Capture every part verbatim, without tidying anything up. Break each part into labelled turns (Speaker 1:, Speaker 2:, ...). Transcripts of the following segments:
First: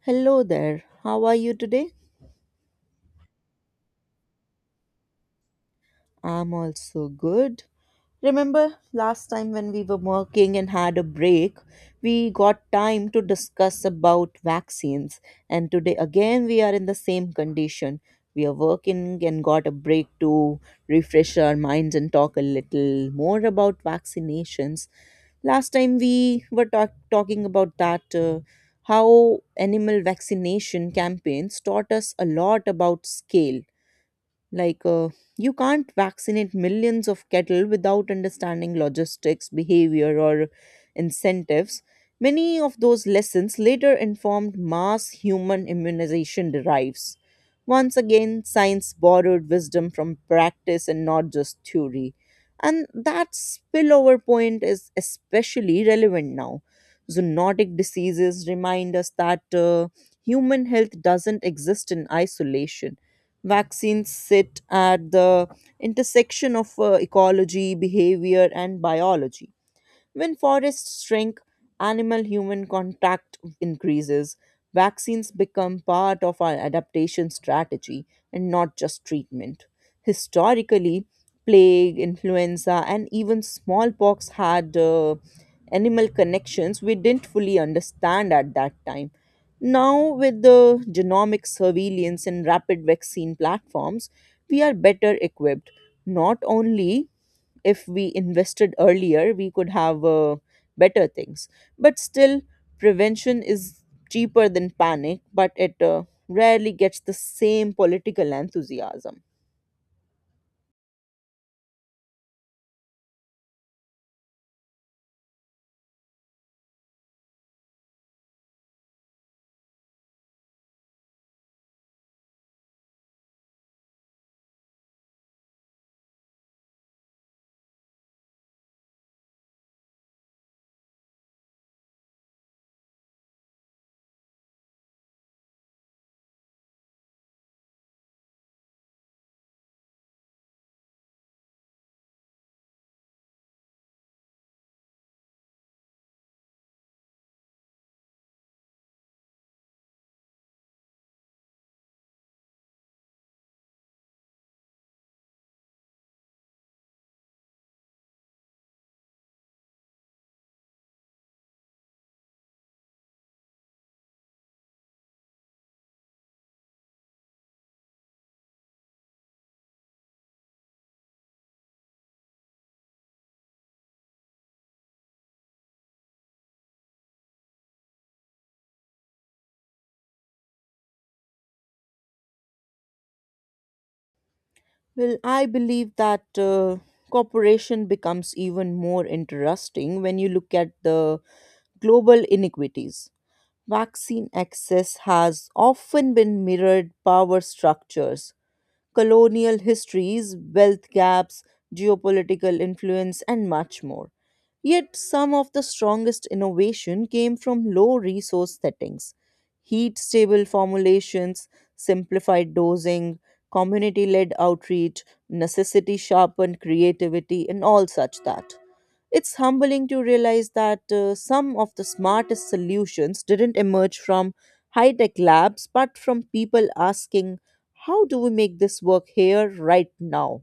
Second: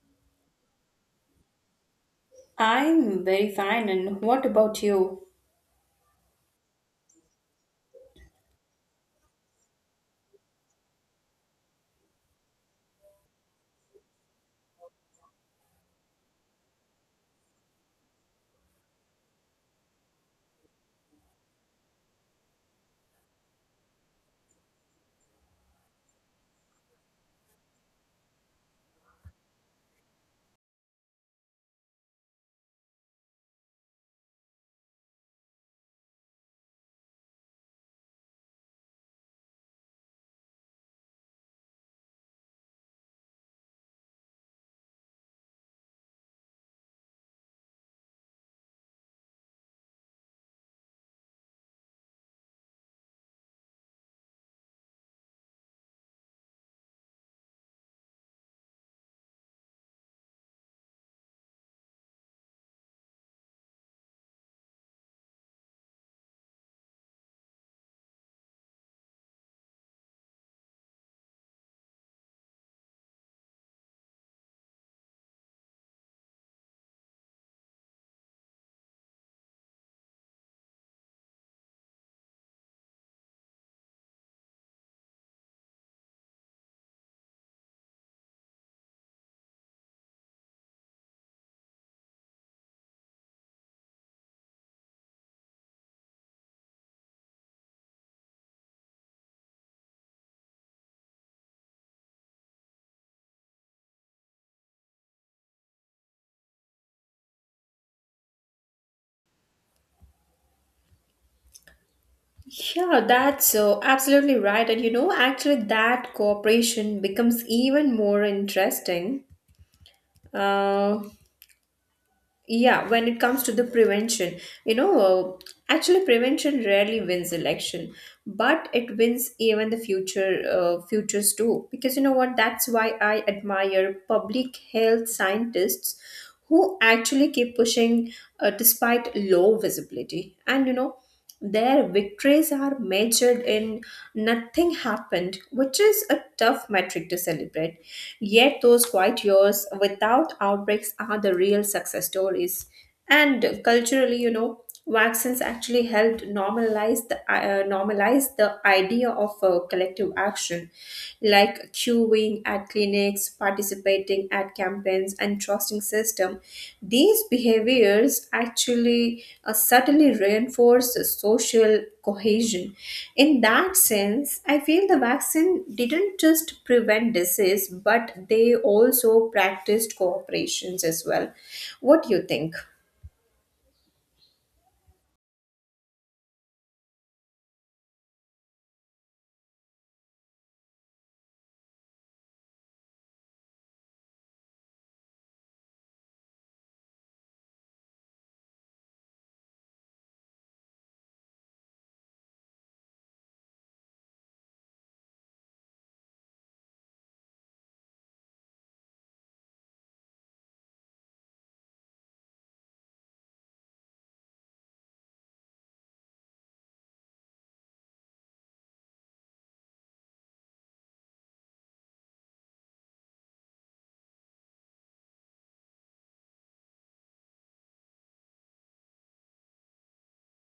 Speaker 1: Hello there. How are you today?
Speaker 2: I'm very fine, and what about you?
Speaker 1: I'm also good. Remember last time when we were working and had a break, we got time to discuss about vaccines. And today again we are in the same condition. We are working and got a break to refresh our minds and talk a little more about vaccinations. Last time we were talk- talking about that uh, how animal vaccination campaigns taught us a lot about scale like uh, you can't vaccinate millions of cattle without understanding logistics behavior or incentives. Many of those lessons later informed mass human immunization derives. Once again science borrowed wisdom from practice and not just theory, and that spillover point is especially relevant now. Zoonotic diseases remind us that uh, human health doesn't exist in isolation. Vaccines sit at the intersection of uh, ecology, behavior, and biology. When forests shrink, animal human contact increases. Vaccines become part of our adaptation strategy and not just treatment. Historically, plague, influenza, and even smallpox had uh, animal connections we didn't fully understand at that time. Now, with the genomic surveillance and rapid vaccine platforms, we are better equipped. Not only if we invested earlier, we could have uh, better things. But still, prevention is cheaper than panic, but it uh, rarely gets the same political enthusiasm.
Speaker 2: Yeah, that's uh, absolutely right. And you know, actually, that cooperation becomes even more interesting. Uh, yeah, when it comes to the prevention, you know uh, actually prevention rarely wins election, but it wins even the future uh, futures too, because you know what, that's why I admire public health scientists who actually keep pushing, uh, despite low visibility. And you know their victories are measured in nothing happened, which is a tough metric to celebrate. Yet, those quiet years without outbreaks are the real success stories. And culturally, you know, vaccines actually helped normalize the uh, normalize the idea of uh, collective action, like queuing at clinics, participating at campaigns, and trusting system. These behaviors actually uh, subtly reinforce social cohesion. In that sense, I feel the vaccine didn't just prevent disease, but they also practiced cooperations as well. What do you think?
Speaker 1: Well, I believe that uh, cooperation becomes even more interesting when you look at the global inequities. Vaccine access has often been mirrored power structures, colonial histories, wealth gaps, geopolitical influence, and much more. Yet some of the strongest innovation came from low resource settings. Heat stable formulations, simplified dosing, community led outreach, necessity sharpened creativity, and all such that. It's humbling to realize that uh, some of the smartest solutions didn't emerge from high tech labs, but from people asking, how do we make this work here right now?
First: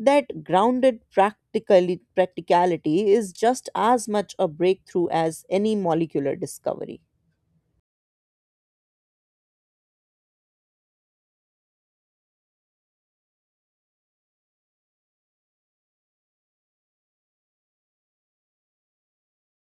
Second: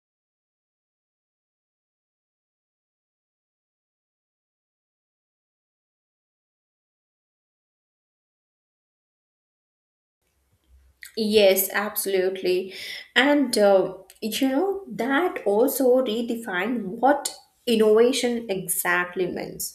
Speaker 1: That grounded practically, practicality is just as much a breakthrough as any molecular discovery.
Speaker 2: Yes, absolutely. And uh, you know, that also redefine what innovation exactly means.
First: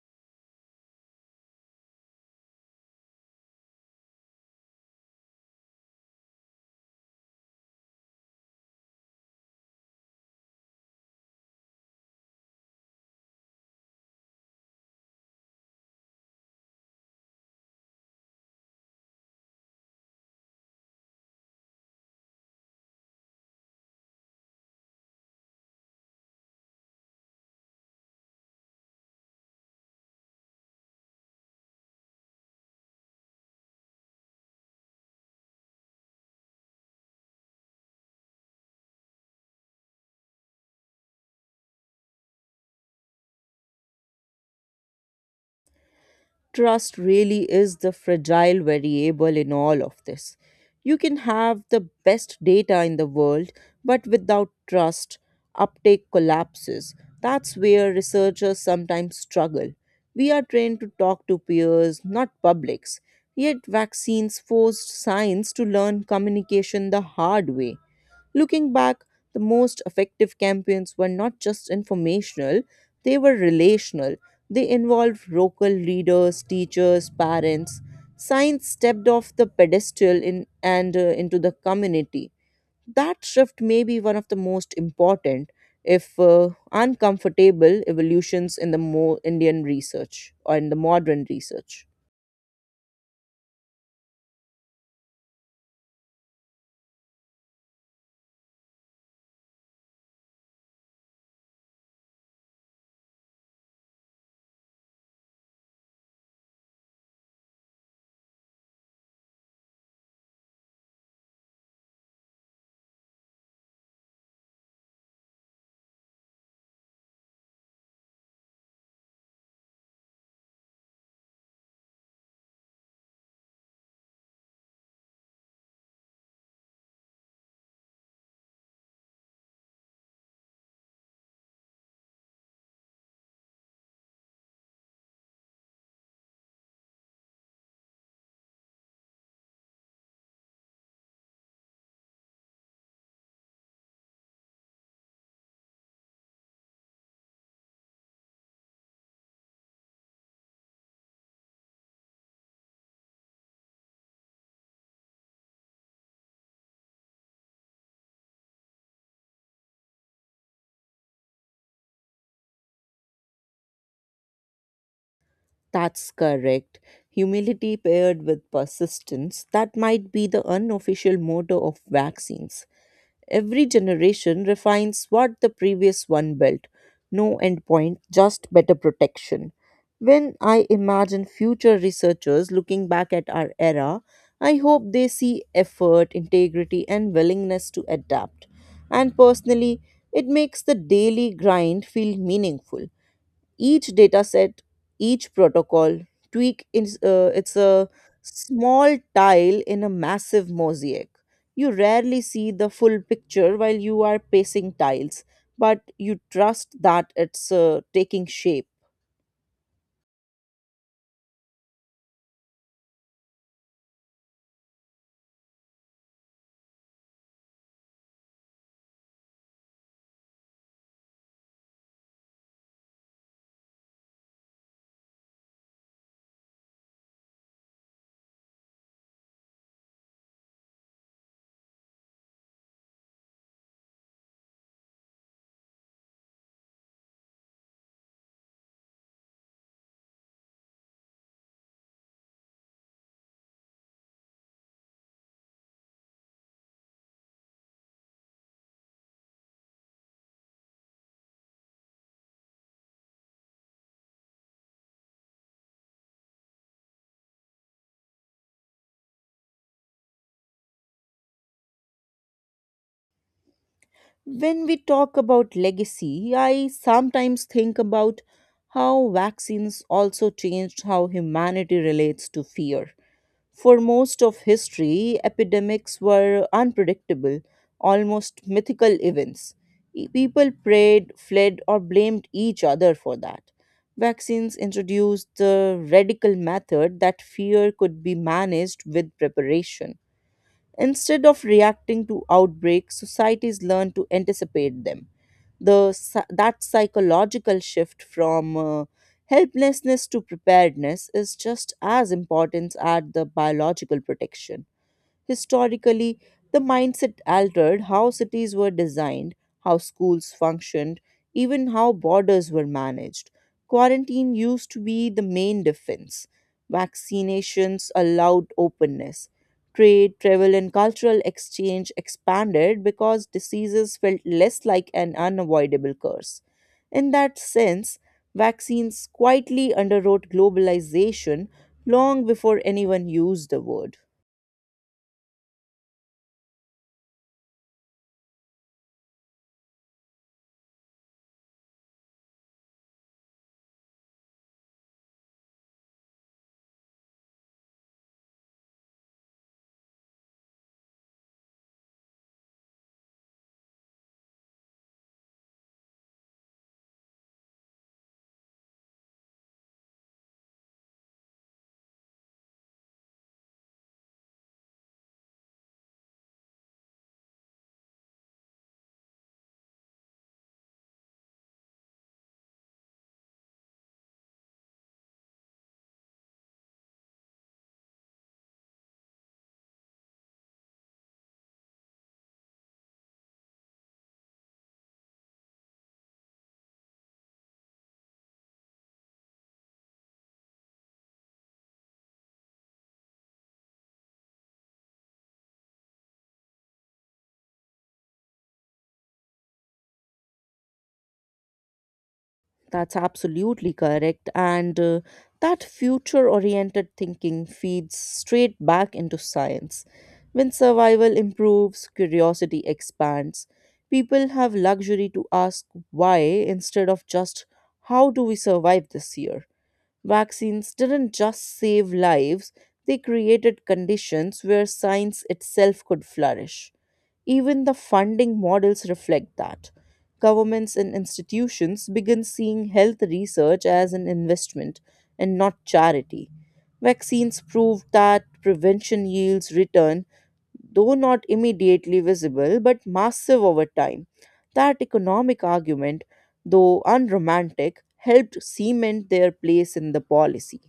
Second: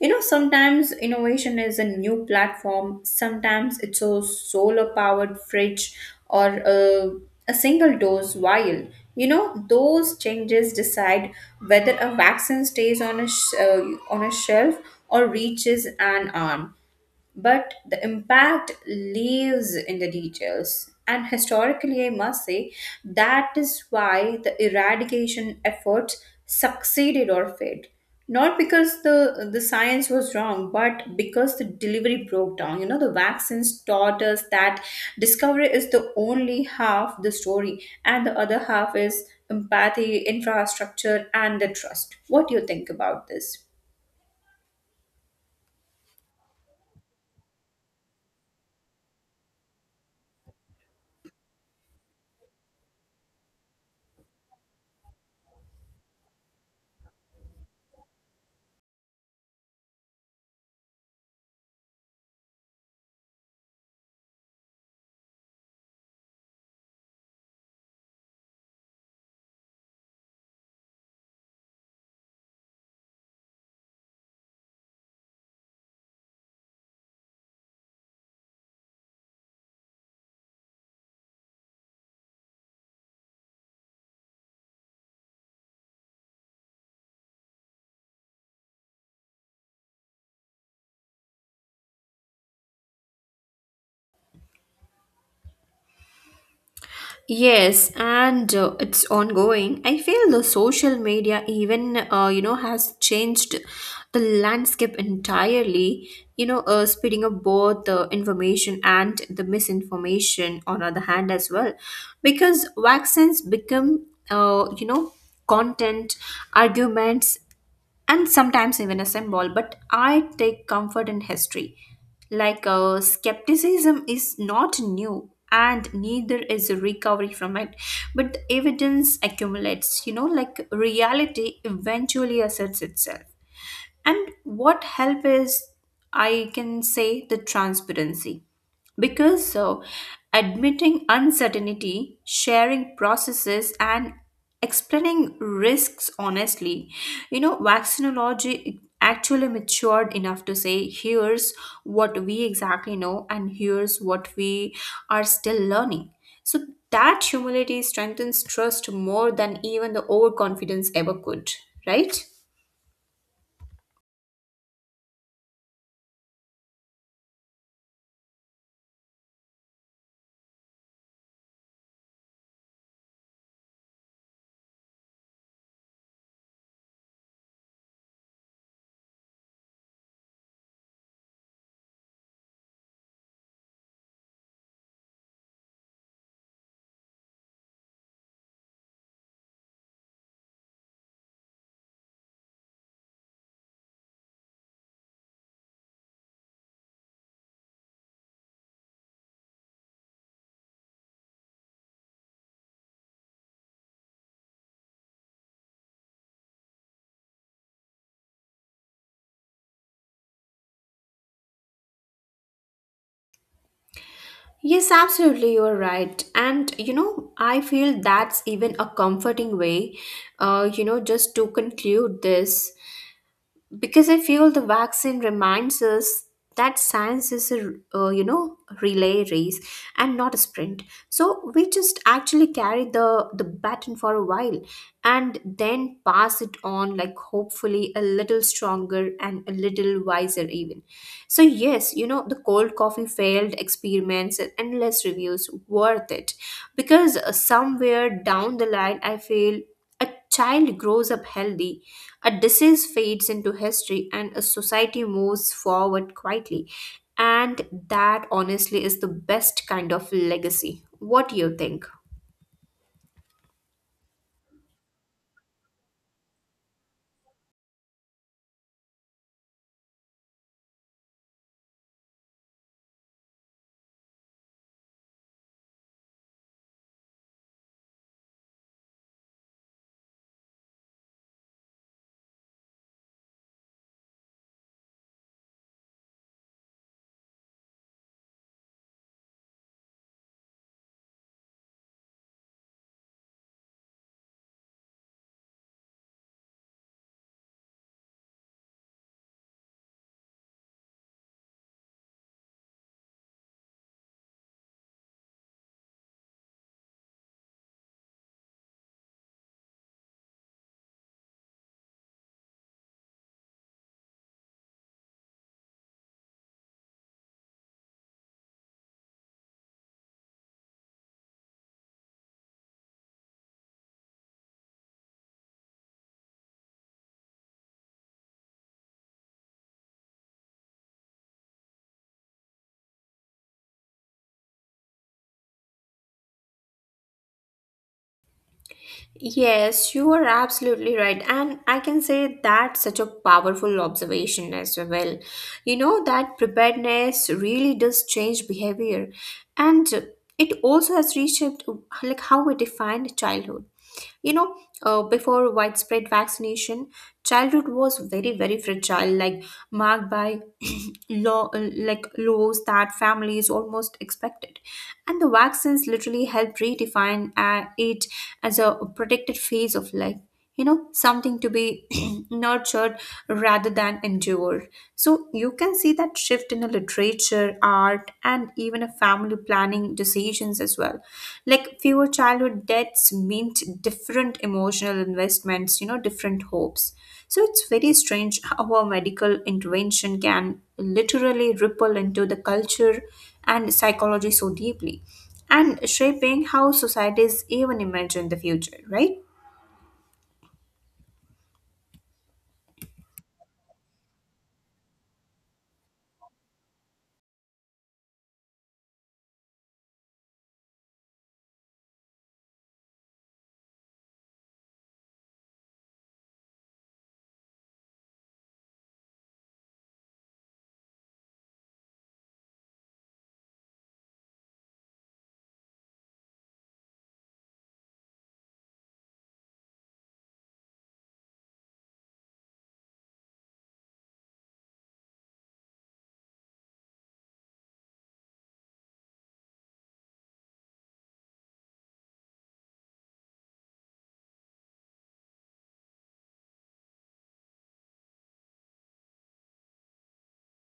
Speaker 2: You know, sometimes innovation is a new platform, sometimes it's a solar powered fridge or a, a single dose vial. You know, those changes decide whether a vaccine stays on a, sh- uh, on a shelf or reaches an arm, but the impact lives in the details. And historically, I must say that is why the eradication efforts succeeded or failed. Not because the, the science was wrong, but because the delivery broke down. You know, the vaccines taught us that discovery is the only half the story, and the other half is empathy, infrastructure, and the trust. What do you think about this?
Speaker 1: Trust really is the fragile variable in all of this. You can have the best data in the world, but without trust, uptake collapses. That's where researchers sometimes struggle. We are trained to talk to peers, not publics. Yet, vaccines forced science to learn communication the hard way. Looking back, the most effective campaigns were not just informational, they were relational. They involved local leaders, teachers, parents. Science stepped off the pedestal in, and uh, into the community. That shift may be one of the most important, if uh, uncomfortable, evolutions in the more Indian research or in the modern research.
Speaker 2: Yes, and uh, it's ongoing. I feel the social media even uh, you know has changed the landscape entirely. You know, uh, speeding up both the information and the misinformation on other hand as well, because vaccines become uh, you know content, arguments, and sometimes even a symbol, but I take comfort in history. Like uh, skepticism is not new, and neither is recovery from it, but the evidence accumulates, you know, like reality eventually asserts itself. And what help is, I can say, the transparency, because so admitting uncertainty, sharing processes, and explaining risks honestly, you know, vaccinology actually matured enough to say here's what we exactly know and here's what we are still learning. So that humility strengthens trust more than even the overconfidence ever could, right?
Speaker 1: That's correct. Humility paired with persistence, that might be the unofficial motto of vaccines. Every generation refines what the previous one built. No endpoint, just better protection. When I imagine future researchers looking back at our era, I hope they see effort, integrity, and willingness to adapt. And personally, it makes the daily grind feel meaningful. Each dataset, each protocol tweak is uh, it's a small tile in a massive mosaic. You rarely see the full picture while you are pacing tiles, but you trust that it's uh, taking shape.
Speaker 2: Yes, absolutely, you're right. And you know, I feel that's even a comforting way, uh, you know, just to conclude this because I feel the vaccine reminds us that science is a uh, you know, relay race and not a sprint. So we just actually carry the the baton for a while and then pass it on, like hopefully a little stronger and a little wiser even. So yes, you know, the cold coffee, failed experiments, and endless reviews worth it, because uh, somewhere down the line I feel a child grows up healthy, a disease fades into history, and a society moves forward quietly. And that honestly is the best kind of legacy. What do you think?
Speaker 1: When we talk about legacy I sometimes think about how vaccines also changed how humanity relates to fear. For most of history, epidemics were unpredictable, almost mythical events. E- People prayed, fled, or blamed each other for that. Vaccines introduced the radical method that fear could be managed with preparation. Instead of reacting to outbreaks, societies learn to anticipate them. The, psy- that psychological shift from uh, helplessness to preparedness is just as important as the biological protection. Historically, the mindset altered how cities were designed, how schools functioned, even how borders were managed. Quarantine used to be the main defense. Vaccinations allowed openness. Trade, travel, and cultural exchange expanded because diseases felt less like an unavoidable curse. In that sense, vaccines quietly underwrote globalization long before anyone used the word.
Speaker 2: Yes, you are absolutely right. And I can say that's such a powerful observation as well. You know, that preparedness really does change behavior. And it also has reshaped like how we define childhood. You know, uh, before widespread vaccination, childhood was very, very fragile, like marked by law, uh, like laws that families almost expected. And the vaccines literally helped redefine uh, it as a protected phase of life. You know, something to be nurtured rather than endured. So you can see that shift in the literature, art, and even a family planning decisions as well. Like fewer childhood deaths meant different emotional investments, you know, different hopes. So it's very strange how a medical intervention can literally ripple into the culture and psychology so deeply, and shaping how societies even imagine the future, right?
Speaker 1: That's absolutely correct. And uh, that future oriented thinking feeds straight back into science. When survival improves, curiosity expands. People have luxury to ask why instead of just how do we survive this year. Vaccines didn't just save lives, they created conditions where science itself could flourish. Even the funding models reflect that. Governments and institutions begin seeing health research as an investment and not charity. Vaccines proved that prevention yields return, though not immediately visible but massive over time. That economic argument, though unromantic, helped cement their place in the policy.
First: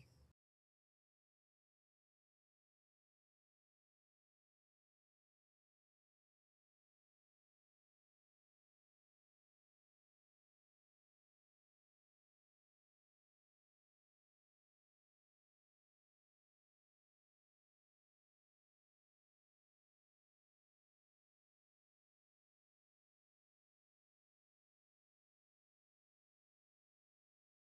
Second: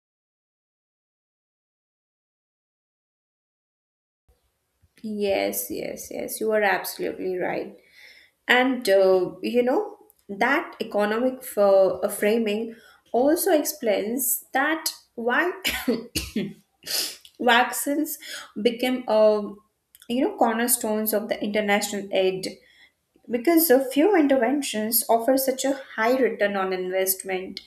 Speaker 2: Yes, yes, yes, you are absolutely right. And uh, you know, that economic f- uh, framing also explains that why vaccines became a, you know, cornerstones of the international aid, because a few interventions offer such a high return on investment,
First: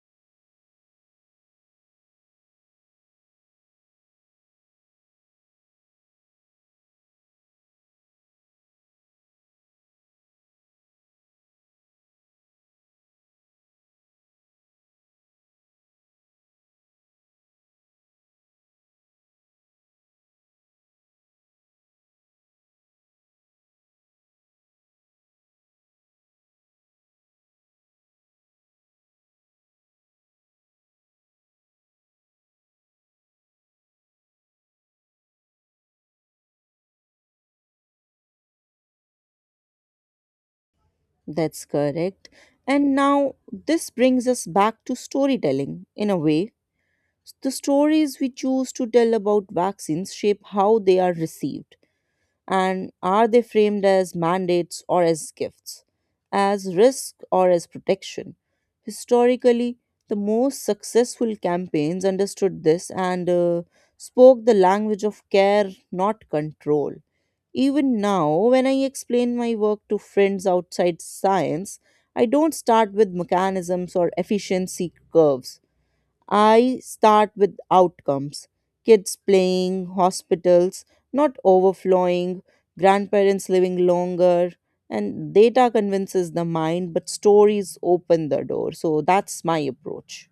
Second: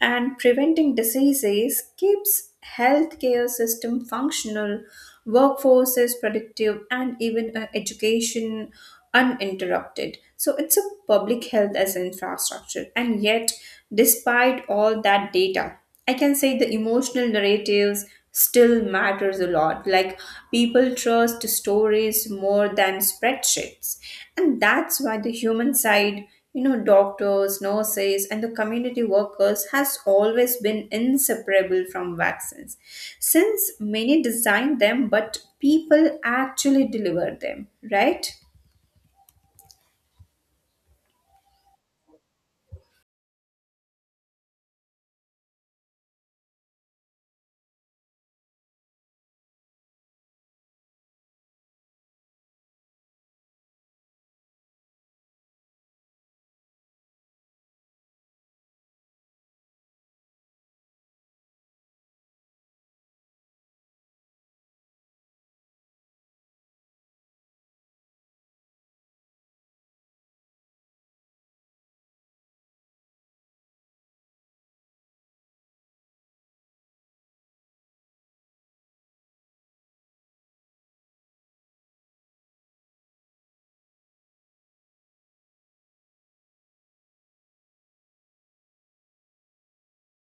Speaker 2: and preventing diseases keeps healthcare system functional, workforces productive, and even uh, education uninterrupted. So it's a public health as an infrastructure. And yet despite all that data, I can say the emotional narratives still matters a lot. Like people trust stories more than spreadsheets. And that's why the human side, you know, doctors, nurses, and the community workers has always been inseparable from vaccines. Since many designed them but people actually deliver them, right?
Speaker 1: That's correct. And now this brings us back to storytelling in a way. The stories we choose to tell about vaccines shape how they are received. And are they framed as mandates or as gifts, as risk or as protection? Historically, the most successful campaigns understood this and uh, spoke the language of care, not control. Even now, when I explain my work to friends outside science, I don't start with mechanisms or efficiency curves. I start with outcomes: kids playing, hospitals not overflowing, grandparents living longer. And data convinces the mind, but stories open the door. So that's my approach.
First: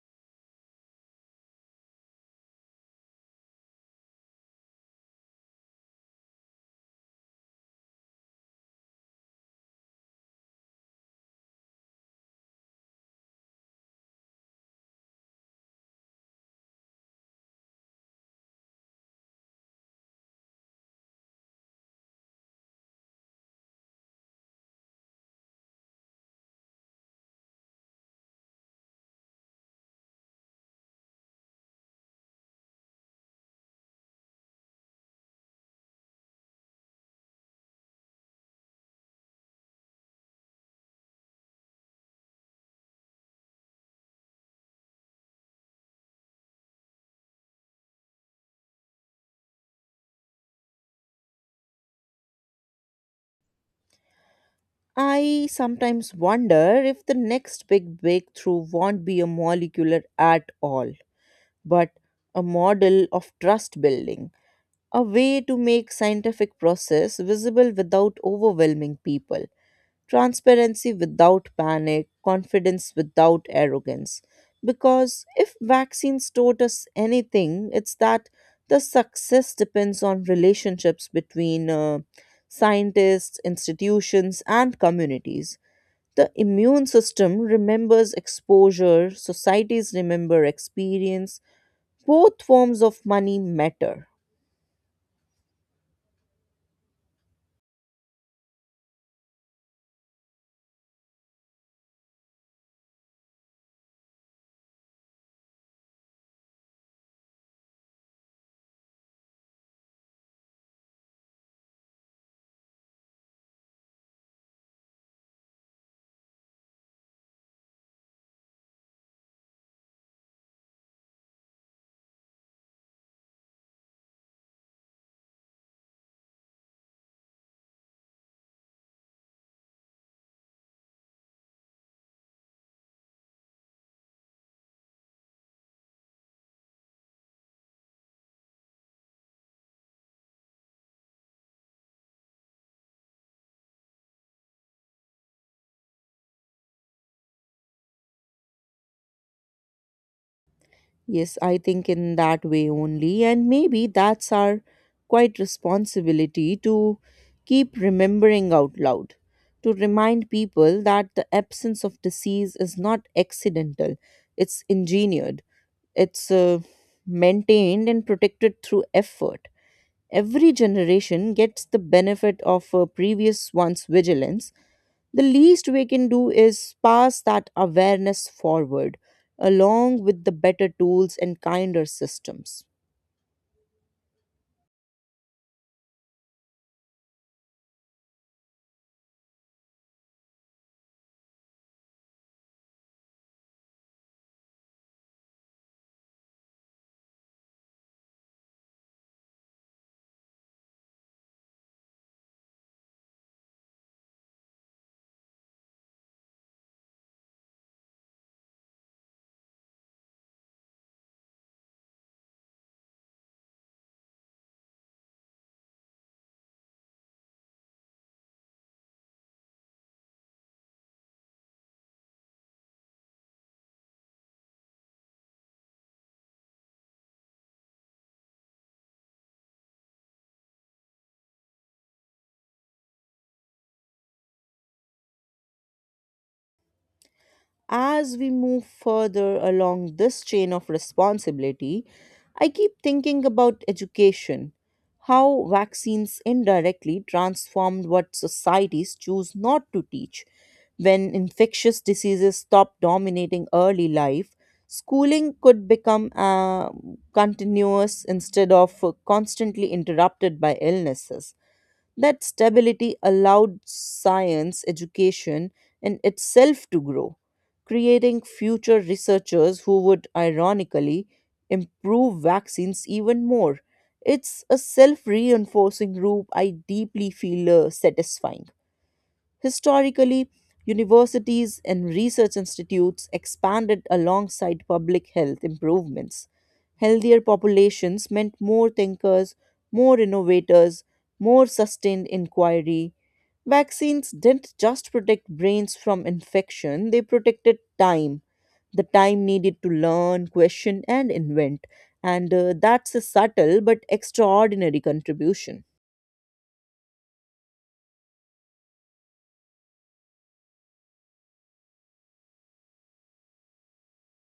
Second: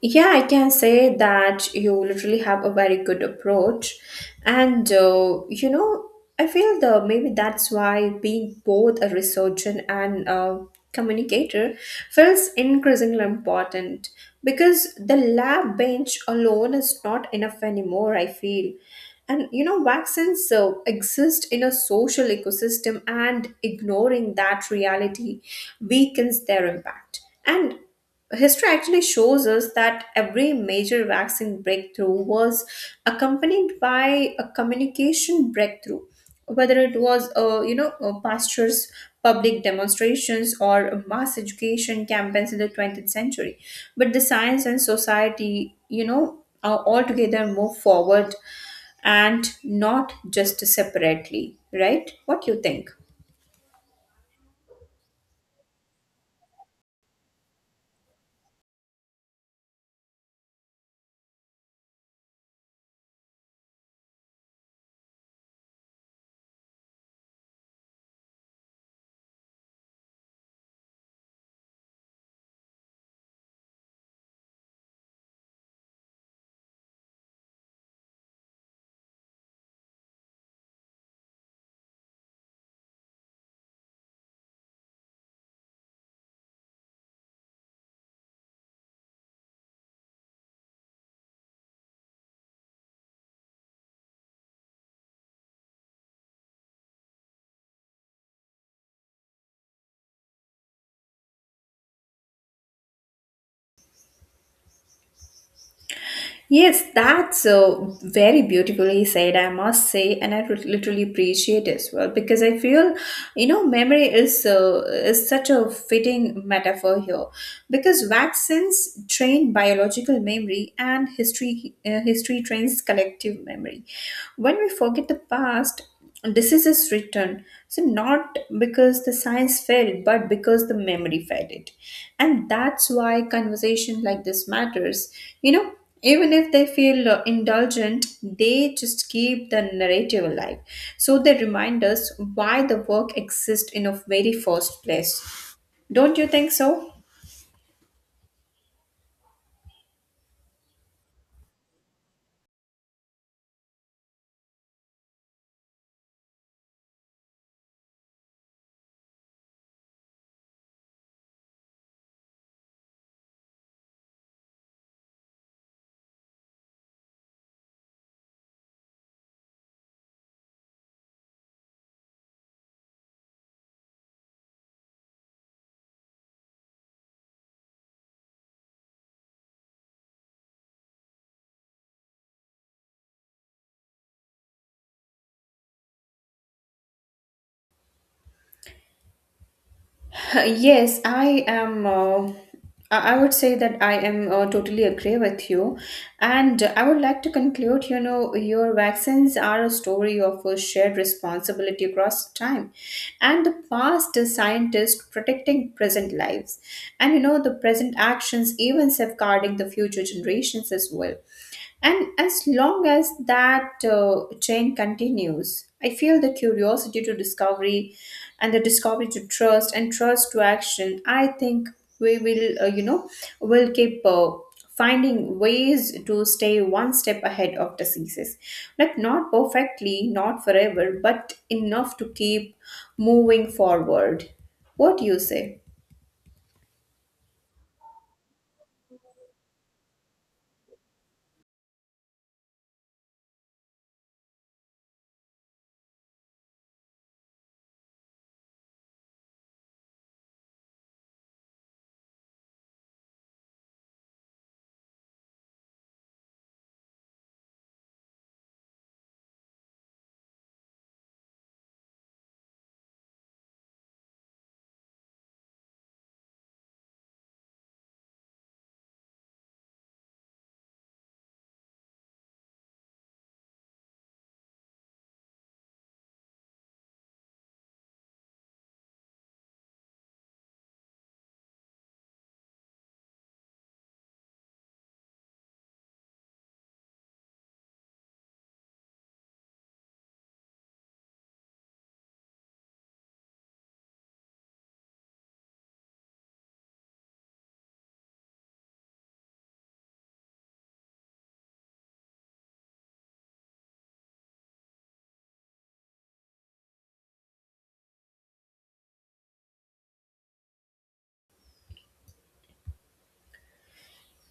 Speaker 2: Yeah, I can say that you literally have a very good approach. And, uh, you know, I feel the maybe that's why being both a researcher and a communicator feels increasingly important, because the lab bench alone is not enough anymore, I feel. And, you know, vaccines uh, exist in a social ecosystem, and ignoring that reality weakens their impact. And history actually shows us that every major vaccine breakthrough was accompanied by a communication breakthrough, whether it was, uh, you know, uh, pastures, public demonstrations, or mass education campaigns in the twentieth century. But the science and society, you know, are altogether move forward and not just separately, right? What you think?
Speaker 1: I sometimes wonder if the next big breakthrough won't be a molecular at all, but a model of trust building, a way to make scientific process visible without overwhelming people. Transparency without panic, confidence without arrogance. Because if vaccines taught us anything, it's that the success depends on relationships between uh, scientists, institutions, and communities. The immune system remembers exposure, societies remember experience. Both forms of money matter.
Speaker 2: Yes, that's uh, very beautifully said, I must say, and I would literally appreciate as well, because I feel, you know, memory is uh, is such a fitting metaphor here, because vaccines train biological memory and history uh, history trains collective memory. When we forget the past, diseases return, so not because the science failed but because the memory failed it. And that's why conversation like this matters, you know, even if they feel uh, indulgent, they just keep the narrative alive. So they remind us why the work exists in a very first place. Don't you think so?
Speaker 1: Yes, I think in that way only, and maybe that's our quite responsibility to keep remembering out loud, to remind people that the absence of disease is not accidental, it's engineered, it's uh, maintained and protected through effort. Every generation gets the benefit of a previous one's vigilance, the least we can do is pass that awareness forward, along with the better tools and kinder systems.
Speaker 2: Yes, I am. Uh, I I would say that I am uh, totally agree with you. And I would like to conclude, you know, your vaccines are a story of a shared responsibility across time, and the past is scientists protecting present lives, and, you know, the present actions, even safeguarding the future generations as well. And as long as that uh, chain continues, I feel the curiosity to discovery, and the discovery to trust, and trust to action. I think we will, uh, you know, will keep uh, finding ways to stay one step ahead of diseases. Like, not perfectly, not forever, but enough to keep moving forward. What do you say?
Speaker 1: As we move further along this chain of responsibility, I keep thinking about education, how vaccines indirectly transformed what societies choose not to teach. When infectious diseases stop dominating early life, schooling could become uh, continuous instead of uh, constantly interrupted by illnesses. That stability allowed science education in itself to grow, creating future researchers who would ironically improve vaccines even more. It's a self reinforcing loop I deeply feel uh, satisfying. Historically, universities and research institutes expanded alongside public health improvements. Healthier populations meant more thinkers, more innovators, more sustained inquiry. Vaccines didn't just protect brains from infection, they protected time. The time needed to learn, question, and invent. And uh, that's a subtle but extraordinary contribution.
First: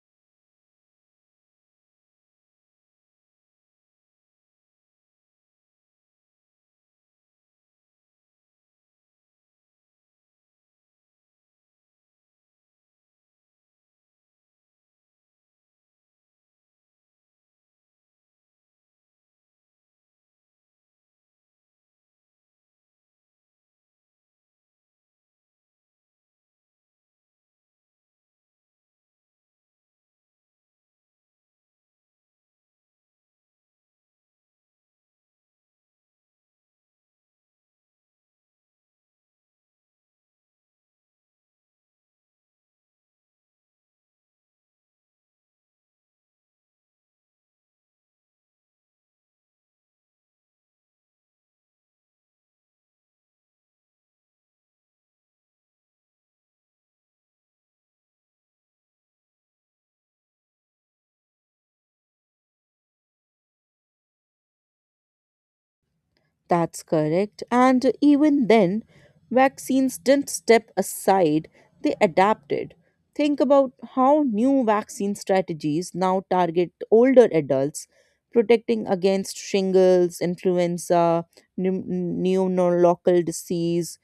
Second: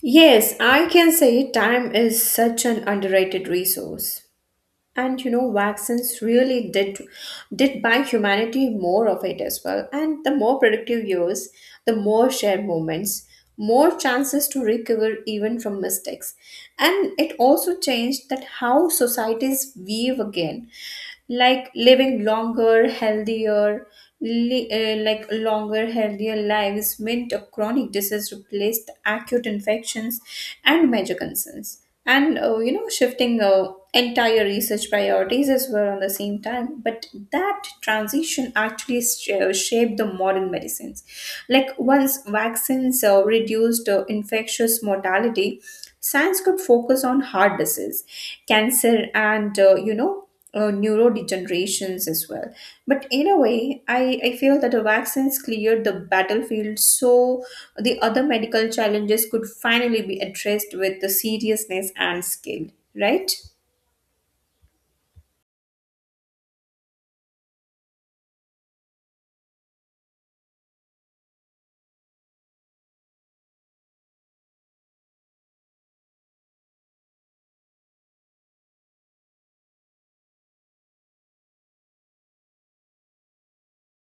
Speaker 2: Yes, I can say time is such an underrated resource. And you know, vaccines really did did buy humanity more of it as well, and the more productive years, the more shared moments, more chances to recover even from mistakes. And it also changed that how societies weave again, like living longer, healthier, li- uh, like longer healthier lives meant a chronic disease replaced acute infections and major concerns, and uh, you know, shifting uh, entire research priorities as well on the same time. But that transition actually sh- uh, shaped the modern medicines. Like once vaccines uh, reduced uh, infectious mortality, science could focus on heart disease, cancer, and uh, you know uh, neurodegenerations as well. But in a way, I, I feel that the vaccines cleared the battlefield so the other medical challenges could finally be addressed with the seriousness and skill, right?
Speaker 1: That's correct. And even then, vaccines didn't step aside, they adapted. Think about how new vaccine strategies now target older adults, protecting against shingles, influenza, pneu- pneumococcal disease.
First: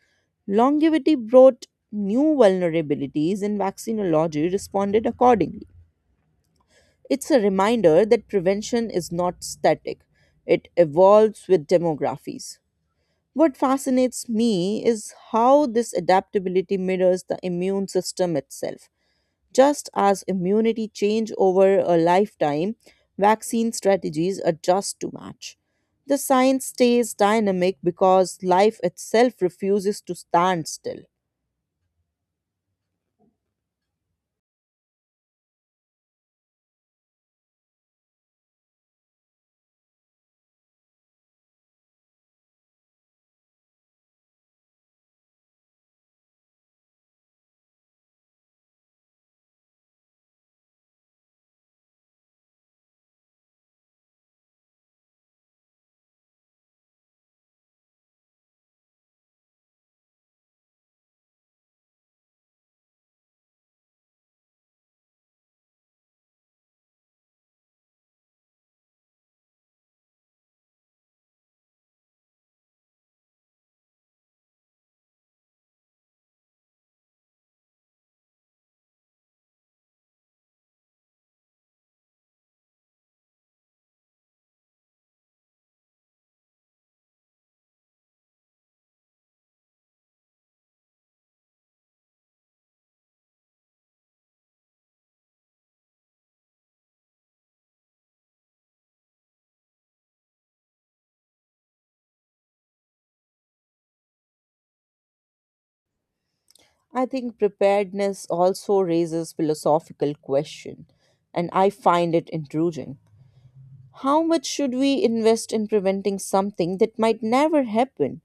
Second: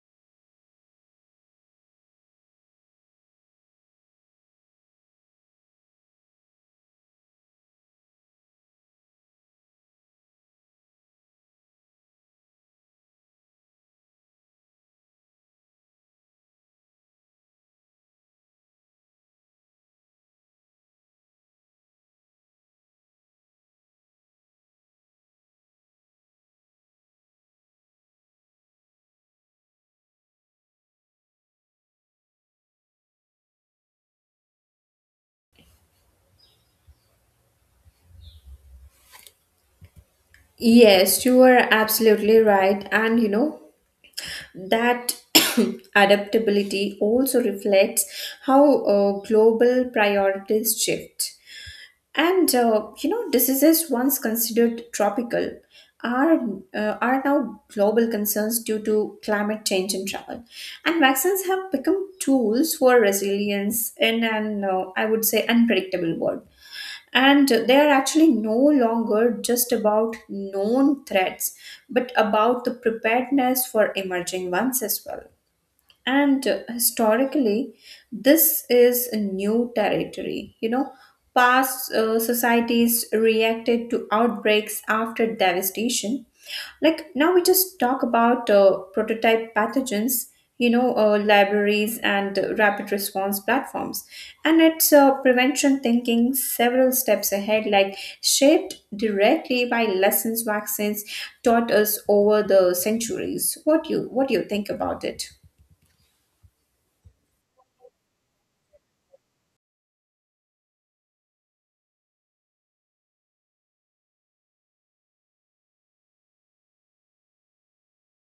Speaker 1: Longevity brought new vulnerabilities, and vaccinology responded accordingly. It's a reminder that prevention is not static, it evolves with demographies. What fascinates me is how this adaptability mirrors the immune system itself. Just as immunity change over a lifetime, vaccine strategies adjust to match. The science stays dynamic because life itself refuses to stand still.
Speaker 2: Yes, you are absolutely right. And you know, that adaptability also reflects how uh, global priorities shift. And uh, you know, diseases once considered tropical are uh, are now global concerns due to climate change and travel. And vaccines have become tools for resilience in an uh, I would say unpredictable world. And they are actually no longer just about known threats, but about the preparedness for emerging ones as well. And uh, historically, this is a new territory. You know, past uh, societies reacted to outbreaks after devastation. Like now, we just talk about uh, prototype pathogens, you know, uh, libraries and uh, rapid response platforms. And it's uh, prevention thinking several steps ahead, like shaped directly by lessons vaccines taught us over the centuries. What you what do you think about it?
Speaker 1: I think preparedness also raises philosophical question, and I find it intriguing. How much should we invest in preventing something that might never happen?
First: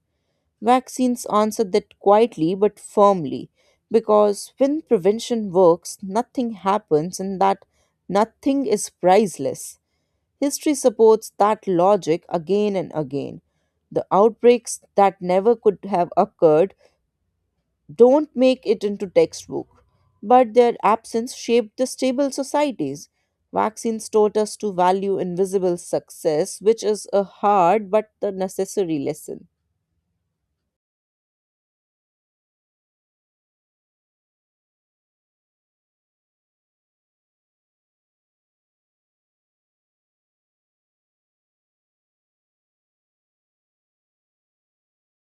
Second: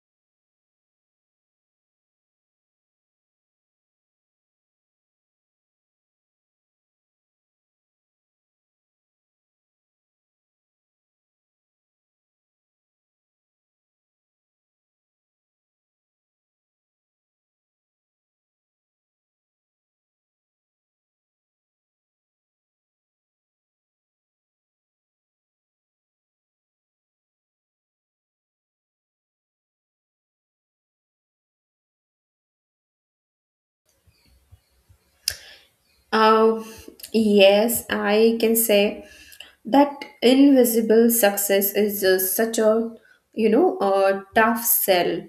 Speaker 1: Vaccines answer that quietly but firmly, because when prevention works, nothing happens, and that nothing is priceless. History supports that logic again and again. The outbreaks that never could have occurred don't make it into textbook, but their absence shaped the stable societies. Vaccines taught us to value invisible success, which is a hard but the necessary lesson.
Speaker 2: Uh, yes, I can say that invisible success is uh, such a, you know, a tough sell,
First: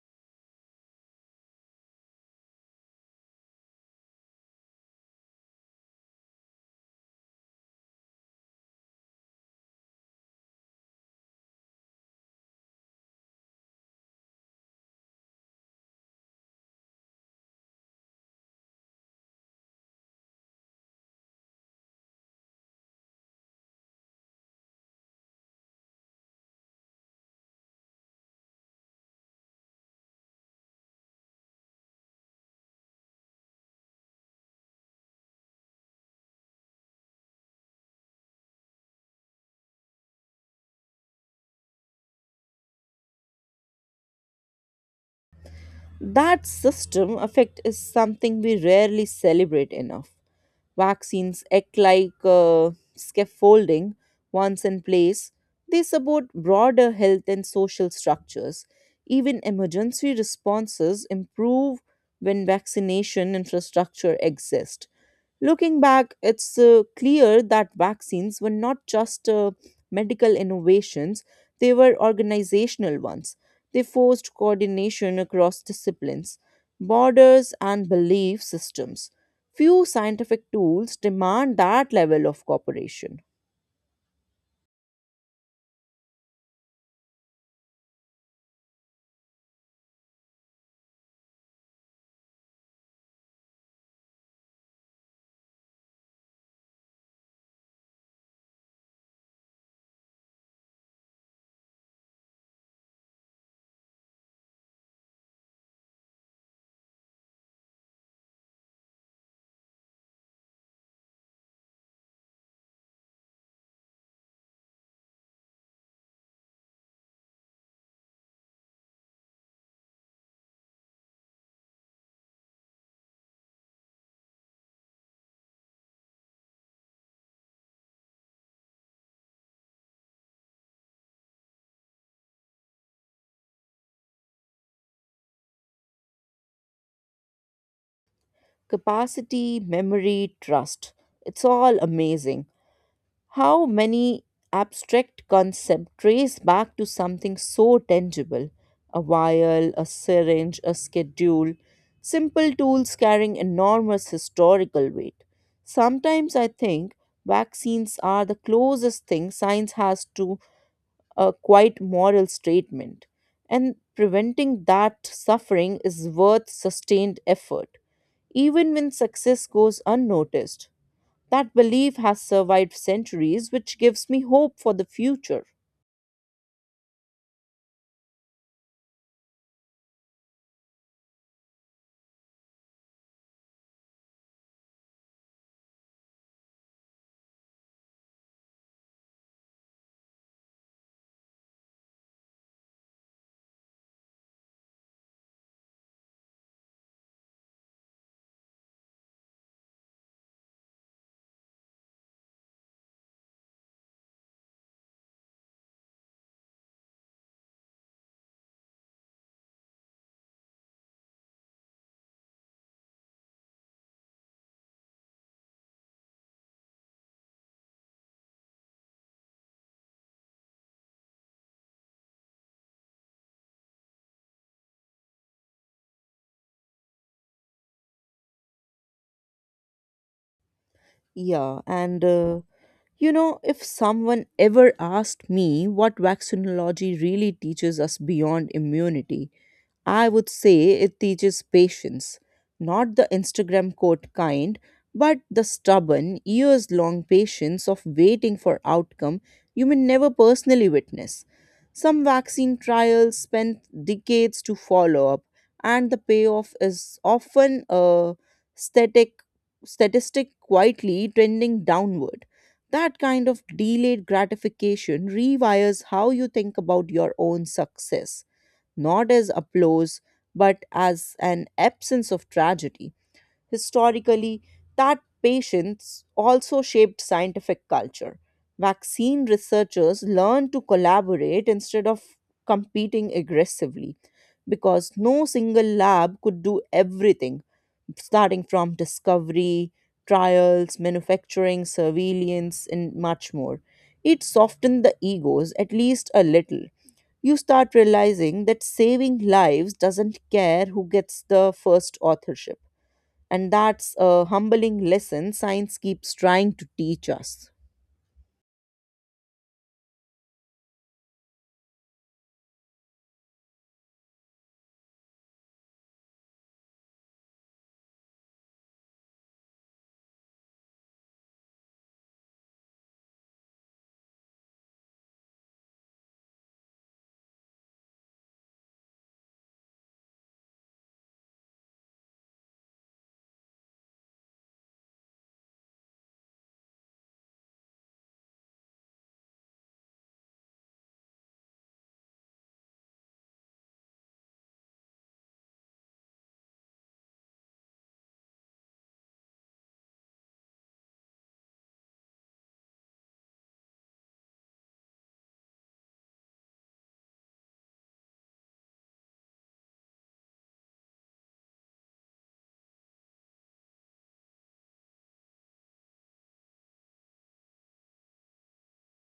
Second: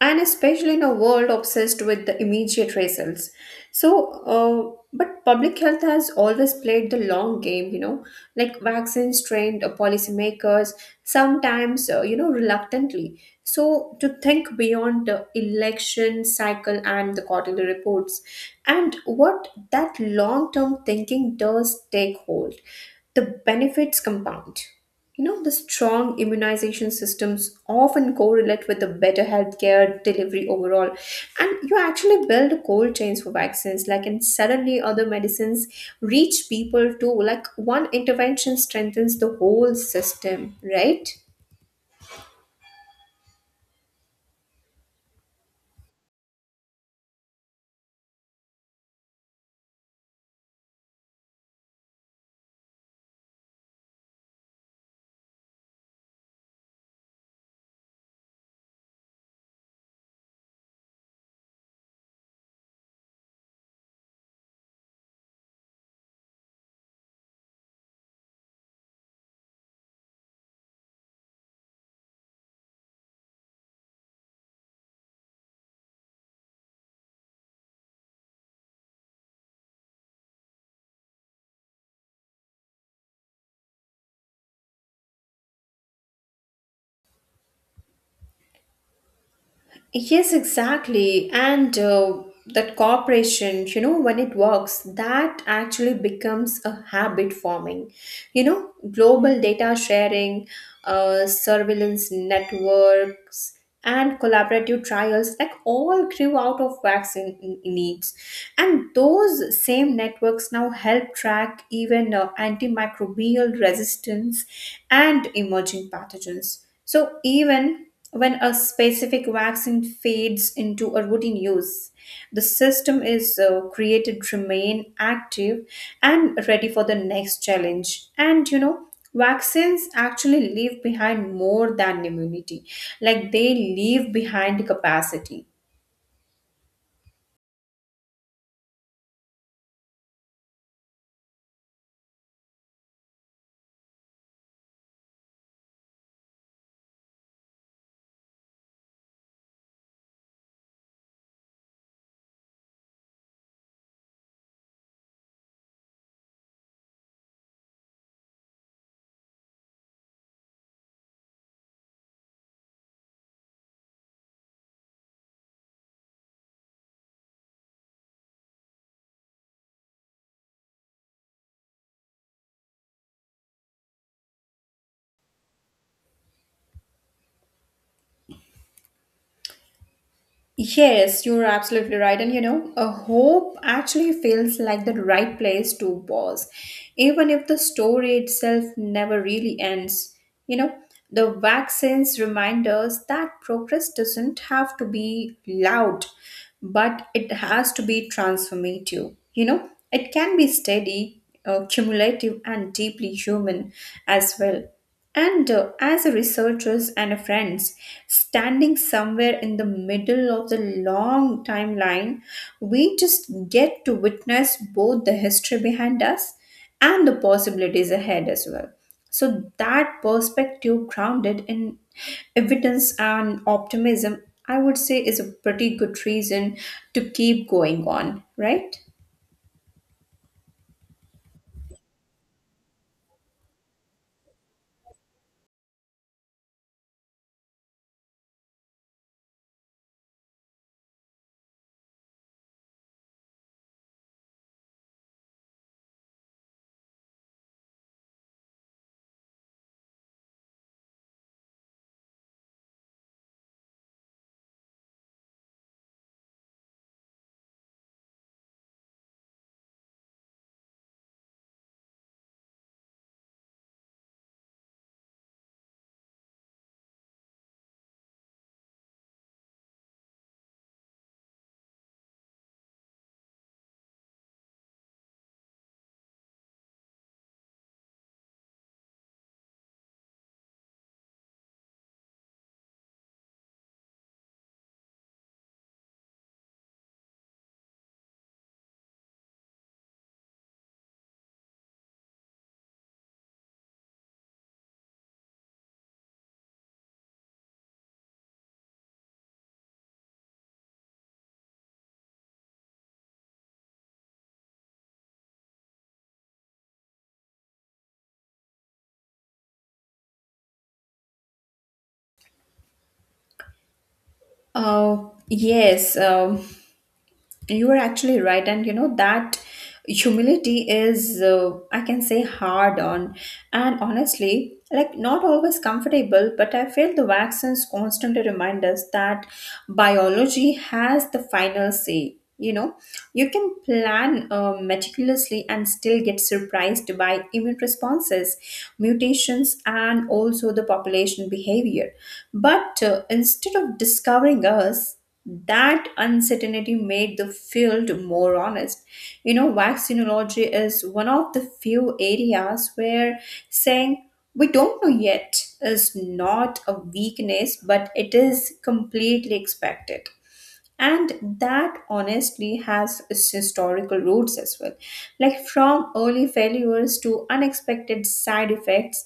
Speaker 2: and especially in a world obsessed with the immediate results. So uh, but public health has always played the long game, you know, like vaccines trained uh, policymakers, sometimes uh, you know, reluctantly so, to think beyond the election cycle and the quarterly reports. And what that long term thinking does take hold, the benefits compound. You know, the strong immunization systems often correlate with a better healthcare delivery overall. And you actually build cold chains for vaccines, like, and suddenly other medicines reach people too. Like, one intervention strengthens the whole system, right?
Speaker 1: That system effect is something we rarely celebrate enough. Vaccines act like uh, scaffolding. Once in place, they support broader health and social structures. Even emergency responses improve when vaccination infrastructure exists. Looking back, it's uh, clear that vaccines were not just uh, medical innovations, they were organizational ones. They forced coordination across disciplines, borders, and belief systems. Few scientific tools demand that level of cooperation.
Speaker 2: Yes, exactly. And uh, that cooperation, you know, when it works, that actually becomes a habit forming. You know, global data sharing, uh, surveillance networks, and collaborative trials, like all grew out of vaccine n- needs. And those same networks now help track even uh, antimicrobial resistance and emerging pathogens. So, even when a specific vaccine fades into a routine use, the system is uh, created to remain active and ready for the next challenge. And you know, vaccines actually leave behind more than immunity, like they leave behind capacity.
Speaker 1: Capacity, memory, trust. It's all amazing. How many abstract concepts trace back to something so tangible? A vial, a syringe, a schedule, simple tools carrying enormous historical weight. Sometimes I think vaccines are the closest thing science has to a quite moral statement, and preventing that suffering is worth sustained effort, even when success goes unnoticed. That belief has survived centuries, which gives me hope for the future.
Speaker 2: Yes, you're absolutely right. And you know, a hope actually feels like the right place to pause, even if the story itself never really ends. You know, the vaccines remind us that progress doesn't have to be loud, but it has to be transformative. You know, it can be steady, uh, cumulative, and deeply human as well. And uh, as a researchers and a friends, standing somewhere in the middle of the long timeline, we just get to witness both the history behind us and the possibilities ahead as well. So that perspective grounded in evidence and optimism, I would say is a pretty good reason to keep going on, right?
Speaker 1: Yeah, and uh, you know, if someone ever asked me what vaccinology really teaches us beyond immunity, I would say it teaches patience, not the Instagram quote kind, but the stubborn, years long patience of waiting for outcome you may never personally witness. Some vaccine trials spend decades to follow up, and the payoff is often a static statistic quietly trending downward. That kind of delayed gratification rewires how you think about your own success, not as applause, but as an absence of tragedy. Historically, that patience also shaped scientific culture. Vaccine researchers learned to collaborate instead of competing aggressively, because no single lab could do everything, starting from discovery, trials, manufacturing, surveillance, and much more. It softened the egos at least a little. You start realizing that saving lives doesn't care who gets the first authorship. And that's a humbling lesson science keeps trying to teach us.
Speaker 2: Uh, yes. um You are actually right, and you know that humility is, uh, I can say, hard on, and honestly, like not always comfortable. But I feel the vaccines constantly remind us that biology has the final say. You know, you can plan uh, meticulously and still get surprised by immune responses, mutations, and also the population behavior. But uh, instead of discovering us, that uncertainty made the field more honest. You know, vaccinology is one of the few areas where saying we don't know yet is not a weakness, but it is completely expected and that honestly has its historical roots as well, like from early failures to unexpected side effects,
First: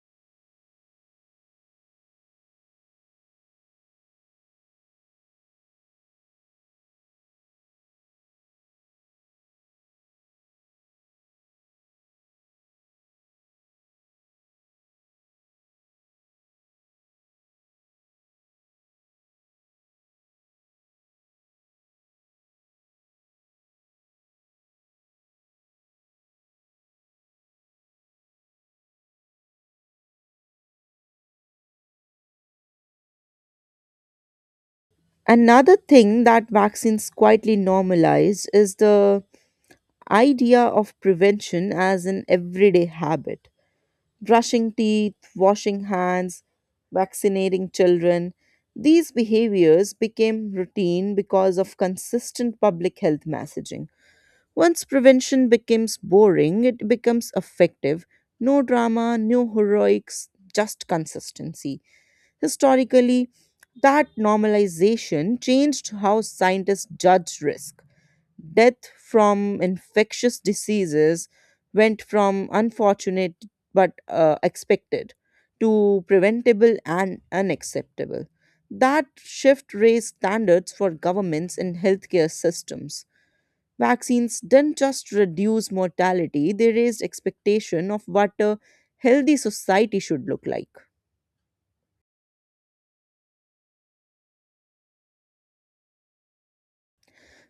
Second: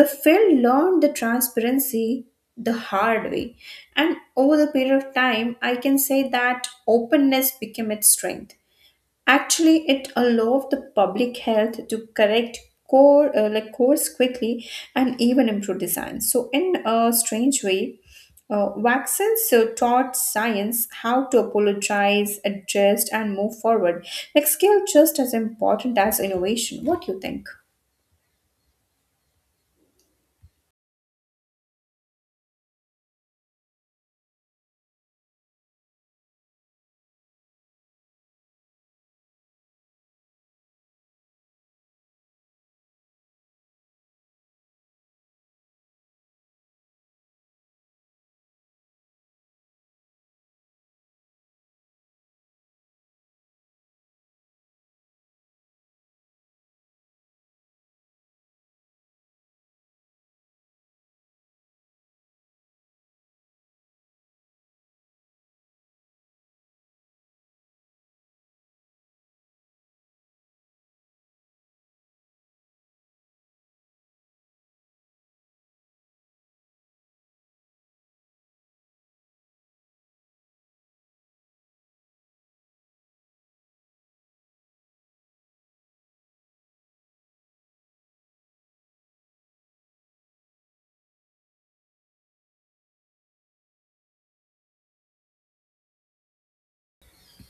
Speaker 2: the film learned the transparency the hard way, and over the period of time I can say that openness became its strength. Actually, it allowed the public health to correct core uh, like course quickly and even improve design. So, in a strange way, uh, vaccines uh, taught science how to apologize, adjust, and move forward. Like skill, just as important as innovation. What do you think?
Speaker 1: Another thing that vaccines quietly normalize is the idea of prevention as an everyday habit: brushing teeth, washing hands, vaccinating children. These behaviors became routine because of consistent public health messaging. Once prevention becomes boring, it becomes effective. No drama, no heroics, just consistency. Historically, that normalization changed how scientists judge risk. Death from infectious diseases went from unfortunate but uh, expected to preventable and unacceptable. That shift raised standards for governments and healthcare systems. Vaccines didn't just reduce mortality, they raised expectation of what a healthy society should look like.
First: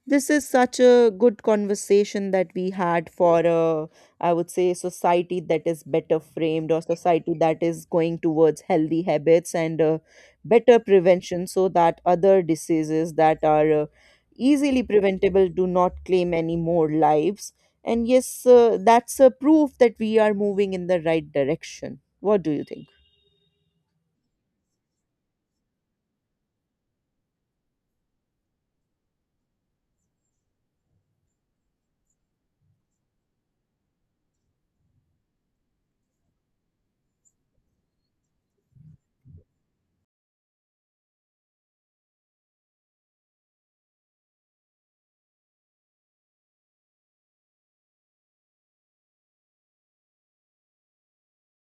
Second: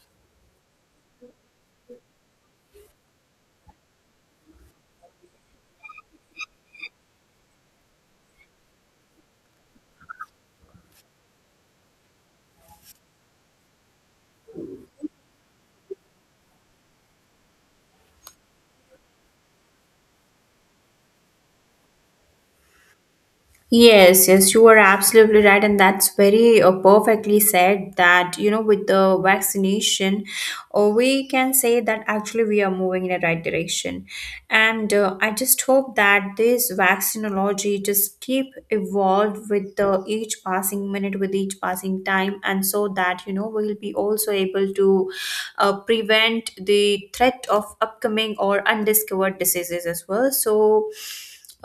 Speaker 1: This is such a good conversation that we had for a, I would say, society that is better framed or society that is going towards healthy habits and uh, better prevention so that other diseases that are uh, easily preventable do not claim any more lives. And yes, uh, that's a proof that we are moving in the right direction. What do you think?
Speaker 2: Yes, yes, you are absolutely right, and that's very uh, perfectly said. That you know, with the vaccination, uh, we can say that actually we are moving in the right direction, and uh, I just hope that this vaccinology just keep evolved with the each passing minute, with each passing time, and so that you know we will be also able to uh, prevent the threat of upcoming or undiscovered diseases as well. So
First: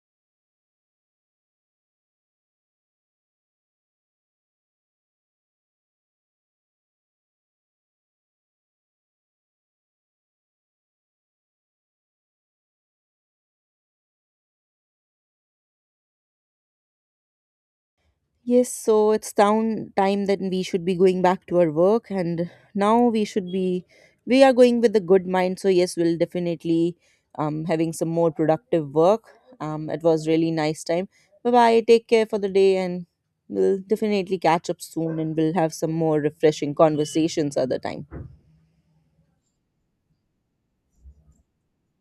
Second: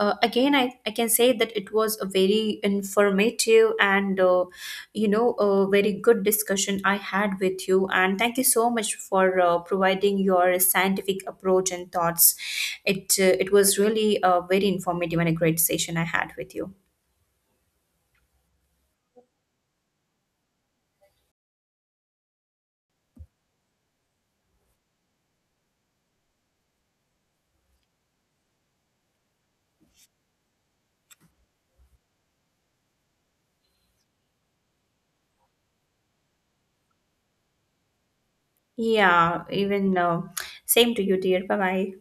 Speaker 2: uh, again I, I can say that it was a very informative and uh, you know a very good discussion I had with you, and thank you so much for uh, providing your scientific approach and thoughts. It uh, it was really a very informative and a great session I had with you.
Speaker 1: Yes, so it's down time that we should be going back to our work, and now we should be, we are going with a good mind. So yes, we'll definitely um having some more productive work. Um, it was really nice time. Bye bye. Take care for the day, and we'll definitely catch up soon, and we'll have some more refreshing conversations other time.
Speaker 2: Yeah, even uh, same to you dear. Bye bye.